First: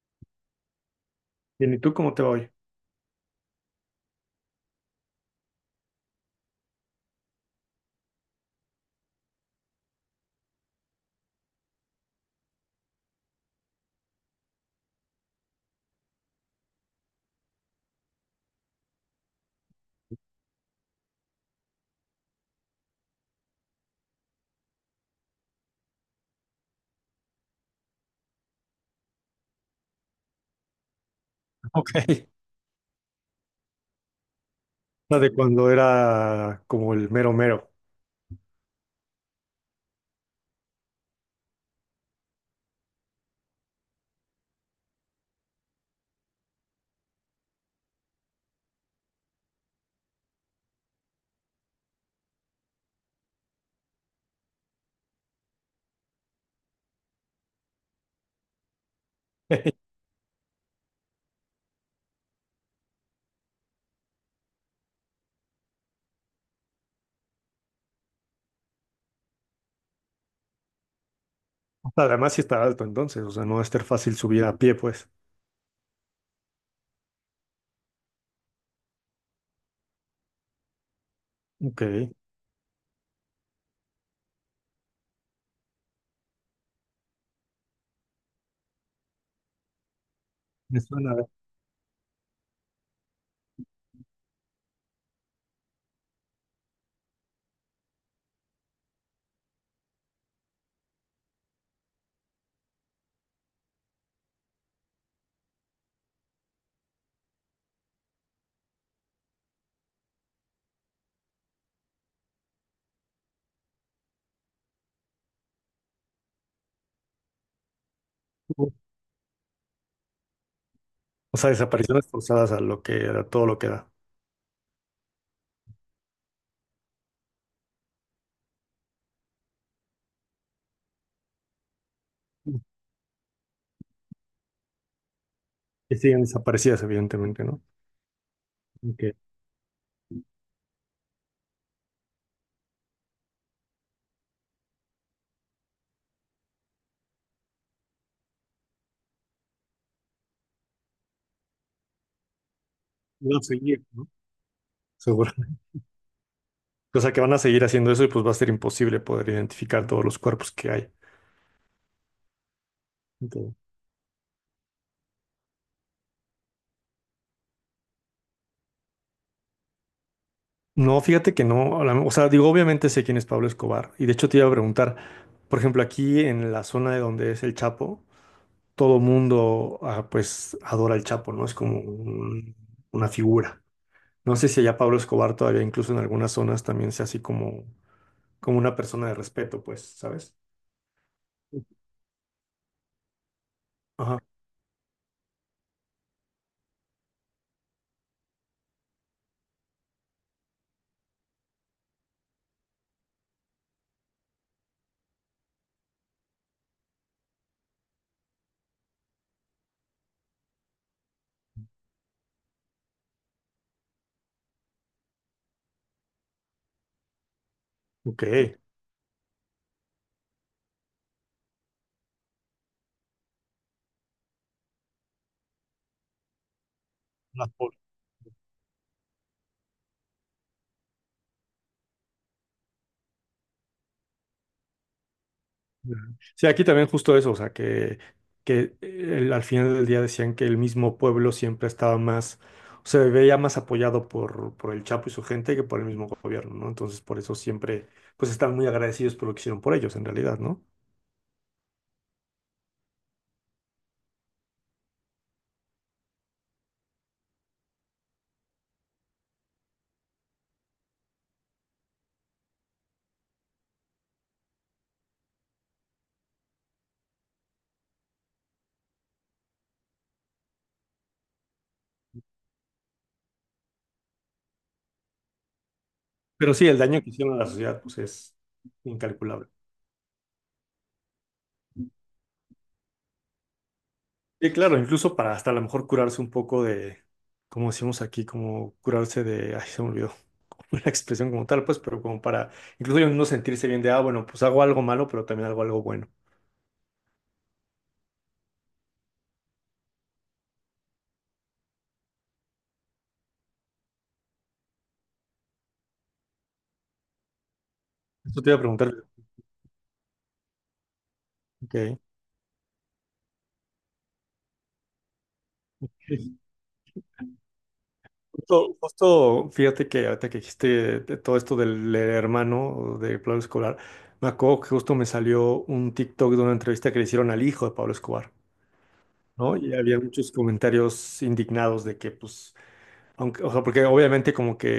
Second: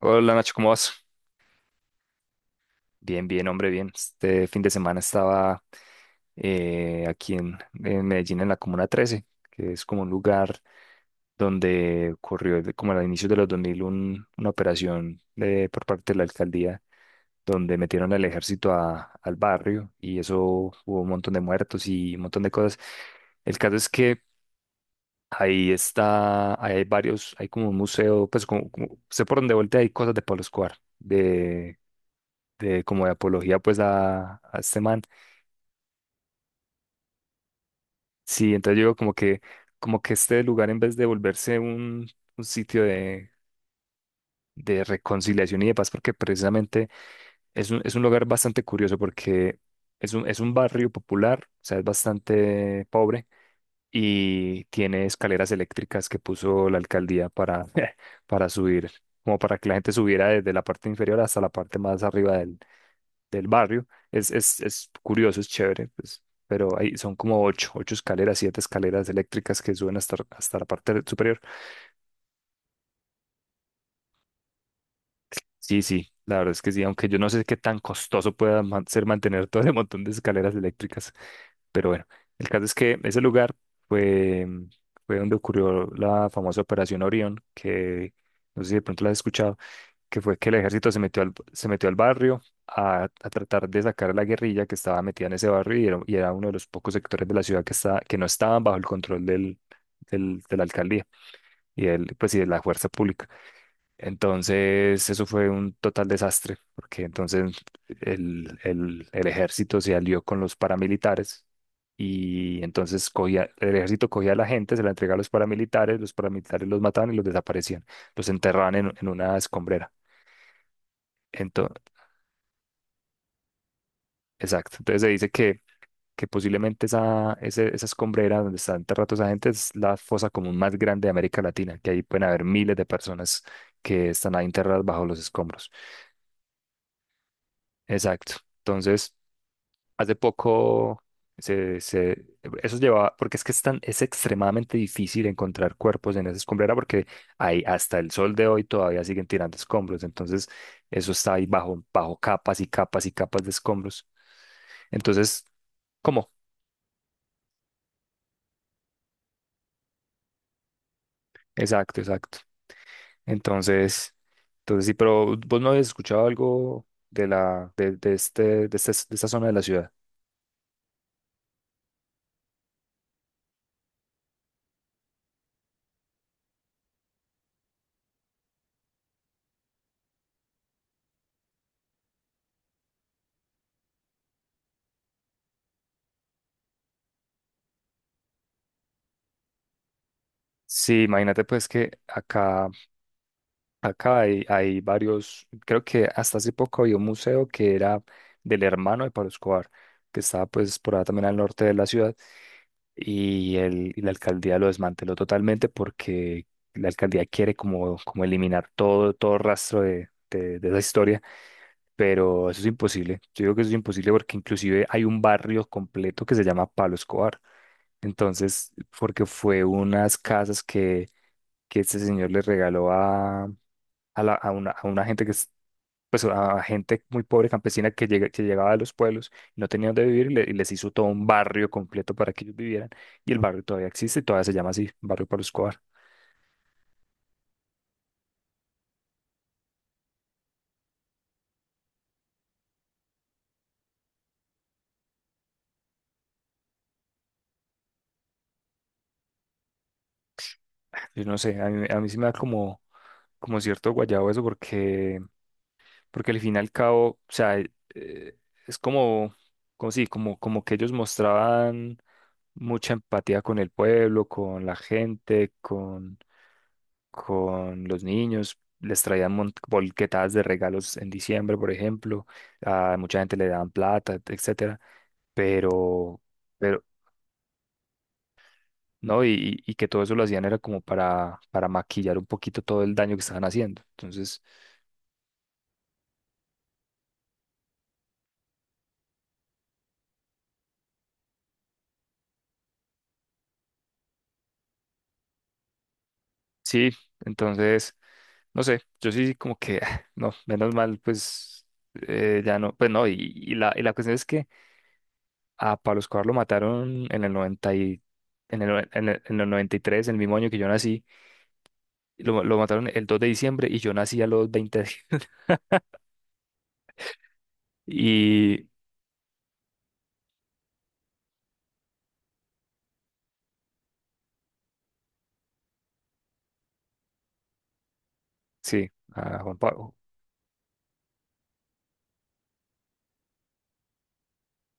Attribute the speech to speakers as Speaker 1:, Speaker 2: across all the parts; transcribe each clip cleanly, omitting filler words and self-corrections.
Speaker 1: Hola Nacho, ¿cómo vas?
Speaker 2: Bien, ¿y tú cómo te va hoy?
Speaker 1: Bien, bien, hombre, bien. Este fin de semana estaba aquí en Medellín, en la Comuna 13, que es como un lugar donde ocurrió como a inicios de los 2000 una operación por parte de la alcaldía, donde metieron al ejército al barrio y eso hubo un montón de muertos y un montón de cosas. El caso es que ahí está, ahí hay varios, hay como un museo, pues sé por dónde voltea, hay cosas de Pablo Escobar,
Speaker 2: Ok.
Speaker 1: de como de apología pues a este man.
Speaker 2: La de cuando era como el mero mero.
Speaker 1: Sí, entonces yo digo como que este lugar en vez de volverse un sitio de reconciliación y de paz, porque precisamente es un lugar bastante curioso porque es un barrio popular, o sea, es bastante pobre y tiene escaleras eléctricas que puso la alcaldía para, para subir, como para que la gente subiera desde la parte inferior hasta la parte más arriba del barrio. Es curioso, es chévere, pues, pero ahí son como ocho, ocho escaleras, siete escaleras eléctricas que suben hasta la parte superior.
Speaker 2: Además, sí está alto entonces, o sea, no va a estar fácil subir a pie, pues.
Speaker 1: Sí, sí, la verdad es que sí, aunque yo no sé qué tan costoso pueda ser mantener todo ese montón de escaleras eléctricas,
Speaker 2: Ok.
Speaker 1: pero bueno,
Speaker 2: Me
Speaker 1: el caso es que ese lugar fue, fue donde ocurrió la famosa Operación Orión, que no sé si de pronto la has escuchado, que fue que el ejército
Speaker 2: suena.
Speaker 1: se metió al barrio a tratar de sacar a la guerrilla que estaba metida en ese barrio y era uno de los pocos sectores de la ciudad que, está que no estaban bajo el control de la alcaldía y, y de la fuerza pública. Entonces, eso fue un total desastre, porque entonces el ejército se alió con los paramilitares. Y entonces el ejército cogía a la gente, se la entregaba a los paramilitares, los paramilitares los mataban y los desaparecían, los enterraban en una escombrera.
Speaker 2: O sea, desapariciones forzadas a lo que a todo lo que da.
Speaker 1: Exacto. Entonces se dice que posiblemente esa escombrera donde está enterrado esa gente es la fosa común más grande de América Latina, que ahí pueden haber miles de personas que están ahí enterradas bajo los escombros.
Speaker 2: Que siguen desaparecidas, evidentemente, ¿no?
Speaker 1: Exacto. Entonces,
Speaker 2: Aunque
Speaker 1: hace poco se, se- eso llevaba, porque es que es extremadamente difícil encontrar cuerpos en esa escombrera porque ahí hasta el sol de hoy todavía siguen tirando escombros. Entonces, eso está ahí bajo capas y capas y
Speaker 2: van
Speaker 1: capas
Speaker 2: a
Speaker 1: de
Speaker 2: seguir,
Speaker 1: escombros.
Speaker 2: ¿no? Seguro.
Speaker 1: Entonces, ¿cómo?
Speaker 2: O sea, que van a seguir haciendo eso y pues va a ser imposible poder identificar todos los cuerpos que hay.
Speaker 1: Exacto, exacto.
Speaker 2: Ok.
Speaker 1: Entonces, entonces sí, pero vos no habías escuchado algo de la, de este, de este- de esta zona de la ciudad.
Speaker 2: No, fíjate que no, a la- o sea, digo, obviamente sé quién es Pablo Escobar, y de hecho te iba a preguntar, por ejemplo, aquí en la zona de donde es el Chapo, todo mundo, ah, pues, adora al Chapo, ¿no? Es como un- una figura. No sé si allá Pablo Escobar todavía, incluso en algunas zonas, también sea así como, como una persona de respeto, pues, ¿sabes?
Speaker 1: Sí, imagínate pues que
Speaker 2: Ajá,
Speaker 1: acá hay varios, creo que hasta hace poco había un museo que era del hermano de Pablo Escobar, que estaba pues por allá también al norte de la ciudad, y la alcaldía lo desmanteló totalmente porque la alcaldía quiere como eliminar todo rastro de esa historia. Pero eso es imposible. Yo digo que eso es imposible porque inclusive hay un barrio completo que se llama Pablo Escobar.
Speaker 2: ok.
Speaker 1: Entonces, porque fue unas casas que este señor le regaló a una gente que es, pues a gente muy pobre campesina que, que llegaba de los pueblos y no tenía dónde vivir y, y les hizo todo un barrio completo para que ellos vivieran. Y el barrio todavía existe, todavía se llama así, Barrio Pablo Escobar.
Speaker 2: Ujú. Sí, aquí también justo eso, o sea, que al final del día decían que el mismo pueblo siempre estaba más, se veía más apoyado por el Chapo y su gente que por el mismo gobierno, ¿no? Entonces, por eso siempre, pues están muy agradecidos por lo que hicieron por ellos, en realidad, ¿no?
Speaker 1: Yo no sé, a mí sí me da como cierto guayabo eso porque al fin y al cabo, o sea, es como sí, como que ellos mostraban mucha empatía con el pueblo, con la gente, con los niños. Les traían mont bolquetadas de regalos en diciembre, por ejemplo. A mucha gente le daban plata, etcétera. Pero,
Speaker 2: Pero sí, el
Speaker 1: pero,
Speaker 2: daño que hicieron a la sociedad, pues es
Speaker 1: no,
Speaker 2: incalculable.
Speaker 1: y que todo eso lo hacían era como para maquillar un poquito todo el daño que estaban haciendo. Entonces,
Speaker 2: Sí, claro, incluso para hasta a lo mejor curarse un poco de, como decimos aquí, como curarse de, ay, se me olvidó la expresión como tal, pues, pero como para incluso ellos no sentirse bien de, ah, bueno, pues hago algo malo, pero también hago algo bueno.
Speaker 1: sí, entonces, no sé, yo sí como que, ah, no, menos mal, pues ya no, pues no, y la cuestión es que a Pablo Escobar lo mataron en el 90 y,
Speaker 2: Eso te iba a
Speaker 1: en el, noven-
Speaker 2: preguntar.
Speaker 1: en el 93, en el mismo año que yo nací,
Speaker 2: Ok.
Speaker 1: lo mataron el 2 de diciembre y yo nací a los 20 Y
Speaker 2: Justo, justo, fíjate que ahorita que dijiste de todo esto del hermano de Pablo Escobar, me acuerdo que justo me salió un TikTok de una entrevista que le hicieron al hijo de Pablo Escobar,
Speaker 1: sí, a
Speaker 2: ¿no?
Speaker 1: Juan
Speaker 2: Y
Speaker 1: Pablo,
Speaker 2: había muchos comentarios indignados de que, pues, aunque, o sea, porque obviamente como que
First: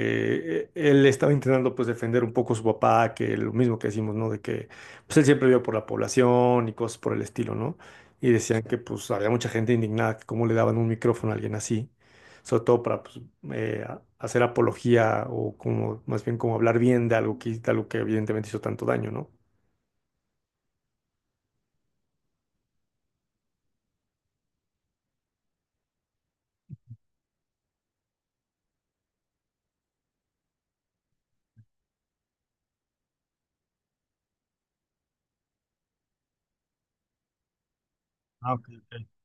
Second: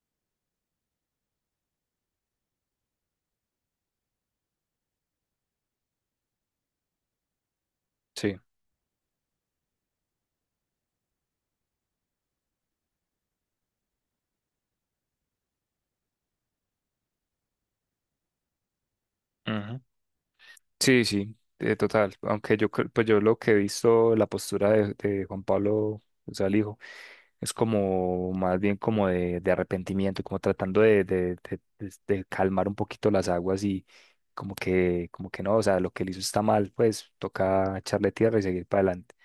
Speaker 2: él estaba intentando pues defender un poco a su papá, que lo mismo que decimos, ¿no? De que pues él siempre vio por la población y cosas por el estilo, ¿no? Y
Speaker 1: sí.
Speaker 2: decían que pues había mucha gente indignada, que cómo le daban un micrófono a alguien así, sobre todo para pues, a- hacer apología o como más bien como hablar bien de algo que evidentemente hizo tanto daño, ¿no?
Speaker 1: Ujú. Sí, sí, total, aunque pues yo lo que he visto, la postura de Juan Pablo, o sea, el hijo. Es como más bien como de arrepentimiento, como tratando de calmar un poquito las aguas y como que no, o sea, lo que él hizo está mal, pues toca echarle tierra y seguir para adelante.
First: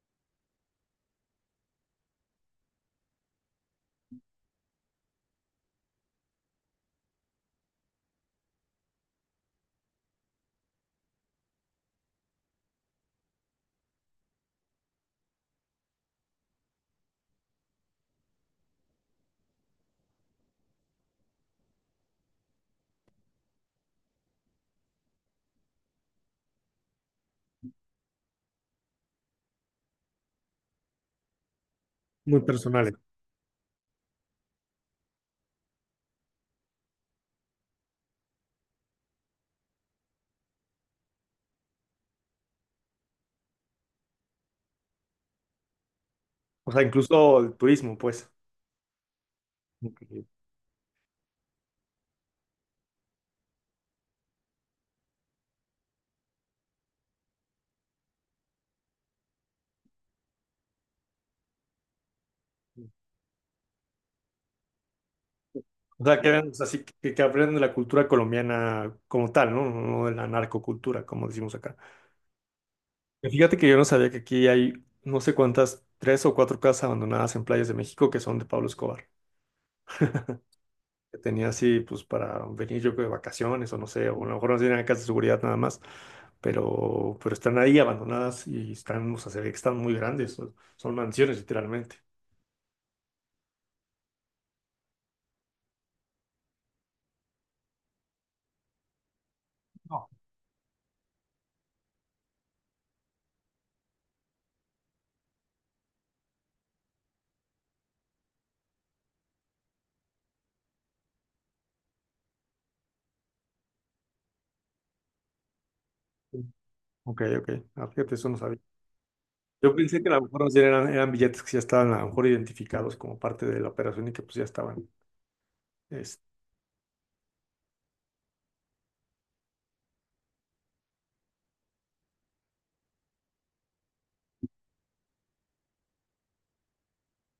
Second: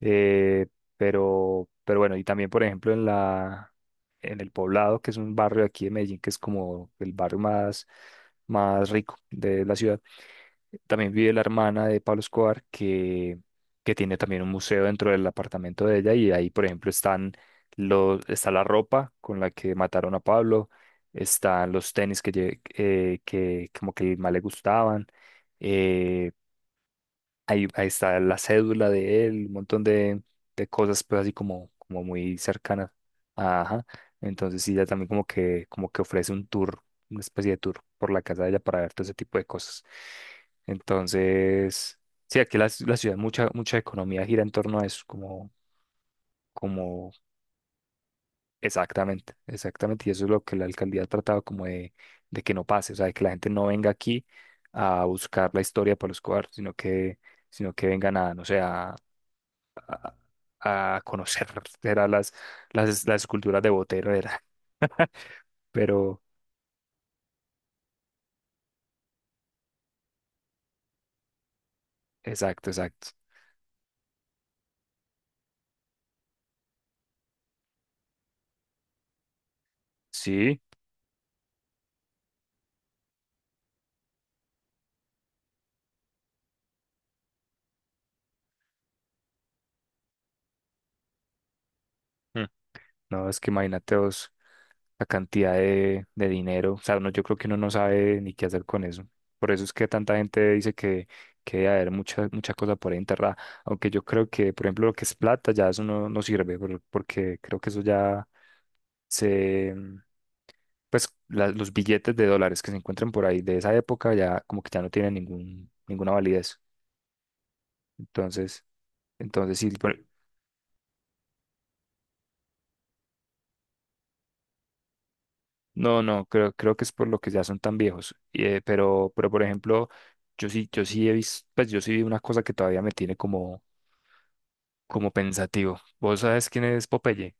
Speaker 1: Eh, pero, bueno, y también por ejemplo en el Poblado, que es un barrio aquí de Medellín, que es como el barrio más rico de la ciudad. También vive la hermana de Pablo Escobar que tiene también un museo dentro del apartamento de ella y ahí, por ejemplo, está la ropa con la que mataron a Pablo, están los tenis que, que como que más le gustaban, eh, ahí, está la cédula de él, un montón de cosas, pues así como muy
Speaker 2: Muy
Speaker 1: cercanas.
Speaker 2: personales.
Speaker 1: Ajá. Entonces sí, ella también como que ofrece un tour, una especie de tour por la casa de ella para ver todo ese tipo de cosas. Entonces, sí, aquí la ciudad, mucha economía gira en torno a eso,
Speaker 2: O sea,
Speaker 1: como
Speaker 2: incluso el turismo, pues.
Speaker 1: exactamente,
Speaker 2: Ok.
Speaker 1: exactamente. Y eso es lo que la alcaldía ha tratado como de que no pase, o sea, de que la gente no venga aquí a buscar la historia para los cuartos, sino que vengan a, no sé, a, a conocer, era las esculturas de Botero, era.
Speaker 2: O sea,
Speaker 1: Pero,
Speaker 2: que vean, o sea, sí que aprendan de la cultura colombiana como tal, ¿no? No de la narcocultura, como decimos acá.
Speaker 1: exacto, exacto.
Speaker 2: Y fíjate que yo no sabía que aquí hay no sé cuántas, tres o cuatro casas abandonadas en playas de México que son de Pablo Escobar.
Speaker 1: Sí,
Speaker 2: Que tenía así, pues, para venir yo creo de vacaciones o no sé, o a lo mejor no tienen acá de seguridad nada más, pero están ahí abandonadas y están, o sea, se ve que están muy grandes, son, son mansiones literalmente.
Speaker 1: mm, no, es que imagínate vos la cantidad de dinero. O sea, uno, yo creo que uno no sabe ni qué hacer con eso. Por eso es que tanta gente dice que debe haber mucha cosa por ahí enterrada. Aunque yo creo que, por ejemplo, lo que es plata, ya eso no sirve, porque creo que eso ya se, pues los billetes de dólares que se encuentran por ahí de esa época ya como que ya no tienen ningún, ninguna validez.
Speaker 2: Ok, ok. Ah, fíjate, eso no sabía.
Speaker 1: Entonces, sí,
Speaker 2: Yo pensé que a lo mejor más bien eran, eran billetes que ya estaban a lo mejor identificados como parte de la operación y que pues ya estaban.
Speaker 1: no,
Speaker 2: Este,
Speaker 1: no, creo que es por lo que ya son tan viejos. Y, pero, por ejemplo, yo sí he visto, pues yo sí vi una cosa que todavía me tiene como pensativo. ¿Vos sabes quién es Popeye?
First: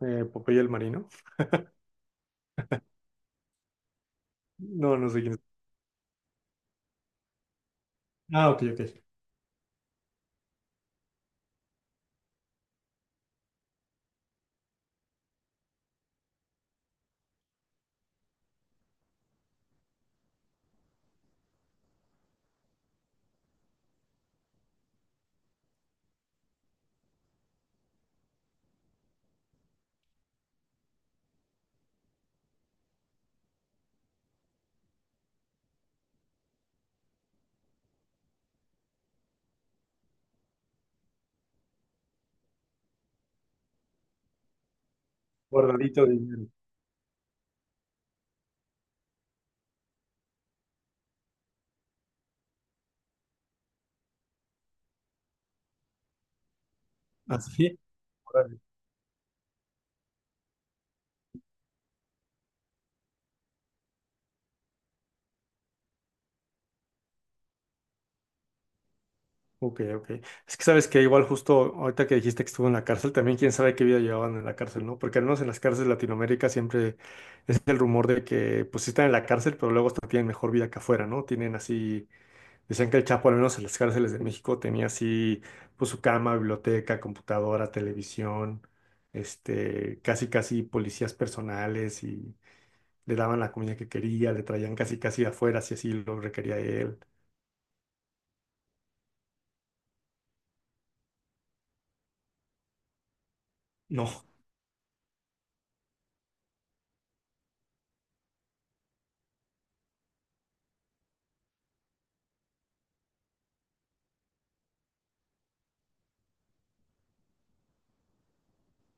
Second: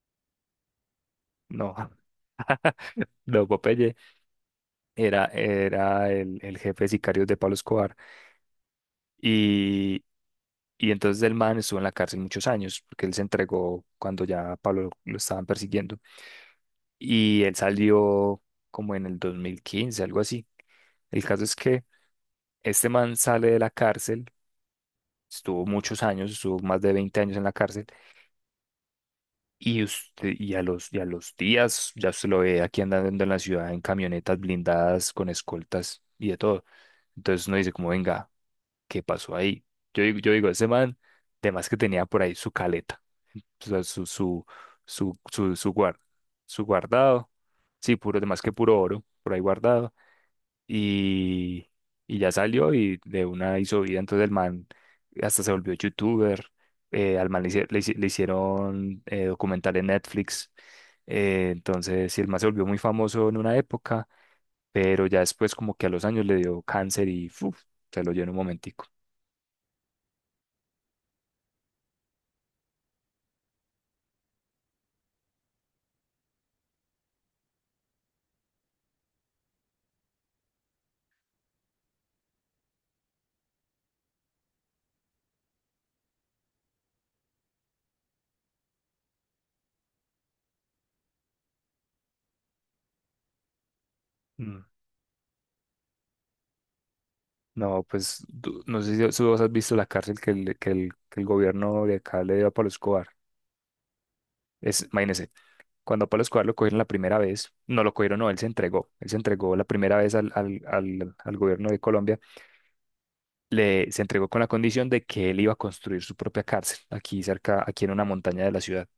Speaker 2: Popeye el Marino.
Speaker 1: No. No, Popeye
Speaker 2: No, no sé quién es.
Speaker 1: era el jefe de sicarios de Pablo Escobar.
Speaker 2: Ah, ok, ok.
Speaker 1: Y entonces el man estuvo en la cárcel muchos años, porque él se entregó cuando ya a Pablo lo estaban persiguiendo. Y él salió como en el 2015, algo así. El caso es que este man sale de la cárcel, estuvo muchos años, estuvo más de 20 años en la cárcel, y a los días ya se lo ve aquí andando en la ciudad en camionetas blindadas, con escoltas y de todo. Entonces uno dice como, venga, ¿qué pasó ahí? Yo digo, ese man, además que tenía por ahí su caleta. O sea, su, su, su, guar-
Speaker 2: Guardadito de dinero.
Speaker 1: su guardado. Sí, puro, más que puro oro, por ahí guardado. Y, y ya salió y de una hizo vida. Entonces el man hasta se volvió youtuber. Al man
Speaker 2: Así.
Speaker 1: le
Speaker 2: Órale.
Speaker 1: hicieron documental en Netflix. Sí, el man se volvió muy famoso en una época, pero ya después como que a los años le dio cáncer y ¡fuf! Se lo dio en un momentico.
Speaker 2: Ok, ok. Es que sabes que igual justo ahorita que dijiste que estuvo en la cárcel, también quién sabe qué vida llevaban en la cárcel, ¿no? Porque al menos en las cárceles de Latinoamérica siempre es el rumor de que pues sí están en la cárcel, pero luego hasta tienen mejor vida que afuera, ¿no? Tienen así decían que el Chapo, al menos en las cárceles de México, tenía así, pues su cama, biblioteca, computadora, televisión, este, casi casi policías personales y le daban la comida que quería, le traían casi casi de afuera si así lo requería él.
Speaker 1: No, pues no sé si vos has visto la cárcel que el gobierno de acá le dio a Pablo Escobar.
Speaker 2: No.
Speaker 1: Imagínese, cuando a Pablo Escobar lo cogieron la primera vez, no lo cogieron, no, él se entregó, la primera vez al gobierno de Colombia, se entregó con la condición de que él iba a construir su propia cárcel aquí cerca, aquí en una montaña de la ciudad.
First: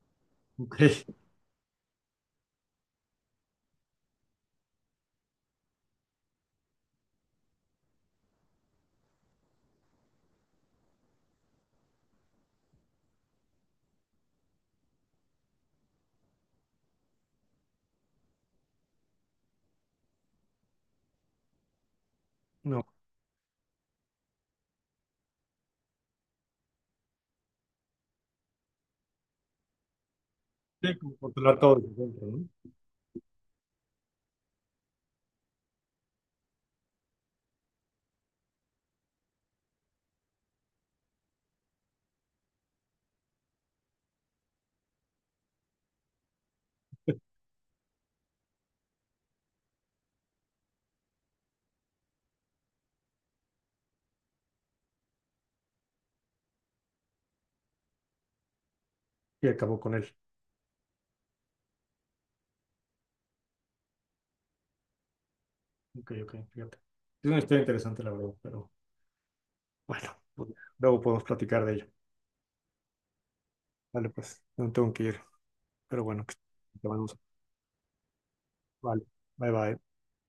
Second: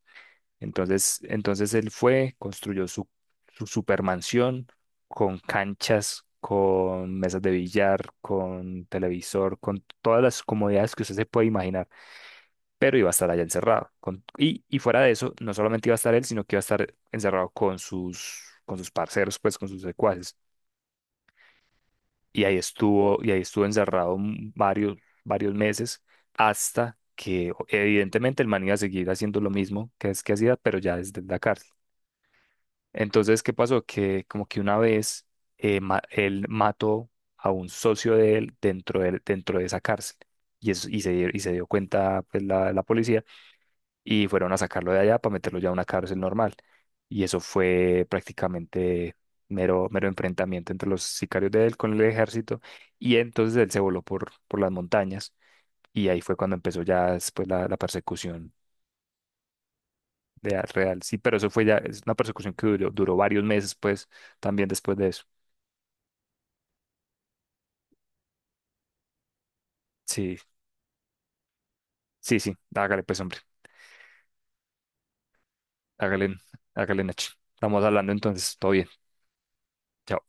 Speaker 2: Ok.
Speaker 1: Entonces, él construyó su supermansión con canchas, con mesas de billar, con televisor, con todas las comodidades que usted se puede imaginar, pero iba a estar allá encerrado. Y fuera de eso, no solamente iba a estar él, sino que iba a estar encerrado con sus parceros, pues con sus secuaces. Y ahí
Speaker 2: No.
Speaker 1: estuvo, y ahí estuvo encerrado varios meses hasta que evidentemente el man iba a seguir haciendo lo mismo que es que hacía, pero ya
Speaker 2: Sí, como
Speaker 1: desde la
Speaker 2: controlar no
Speaker 1: cárcel.
Speaker 2: todo desde dentro, ¿no?
Speaker 1: Entonces, ¿qué pasó? Que como que una vez él mató a un socio de él dentro dentro de esa cárcel. Y se dio cuenta pues, la policía y fueron a sacarlo de allá para meterlo ya a una cárcel normal. Y eso fue prácticamente mero, mero enfrentamiento entre los sicarios de él con el ejército. Y entonces él se voló por las montañas y ahí fue cuando empezó ya después la persecución
Speaker 2: Y acabó con él.
Speaker 1: de, real. Sí, pero eso fue ya, es una persecución que duró varios meses, pues, también después de eso.
Speaker 2: Ok, ok, fíjate. Es una historia interesante, la verdad, pero bueno,
Speaker 1: Sí,
Speaker 2: pues, luego podemos platicar de ello.
Speaker 1: sí, sí. Hágale pues, hombre.
Speaker 2: Vale, pues, no tengo que ir, pero bueno, que
Speaker 1: Hágale,
Speaker 2: te mando
Speaker 1: hágale,
Speaker 2: un saludo.
Speaker 1: Nachi. Estamos hablando entonces. Todo bien.
Speaker 2: Vale. Bye bye.
Speaker 1: Chao.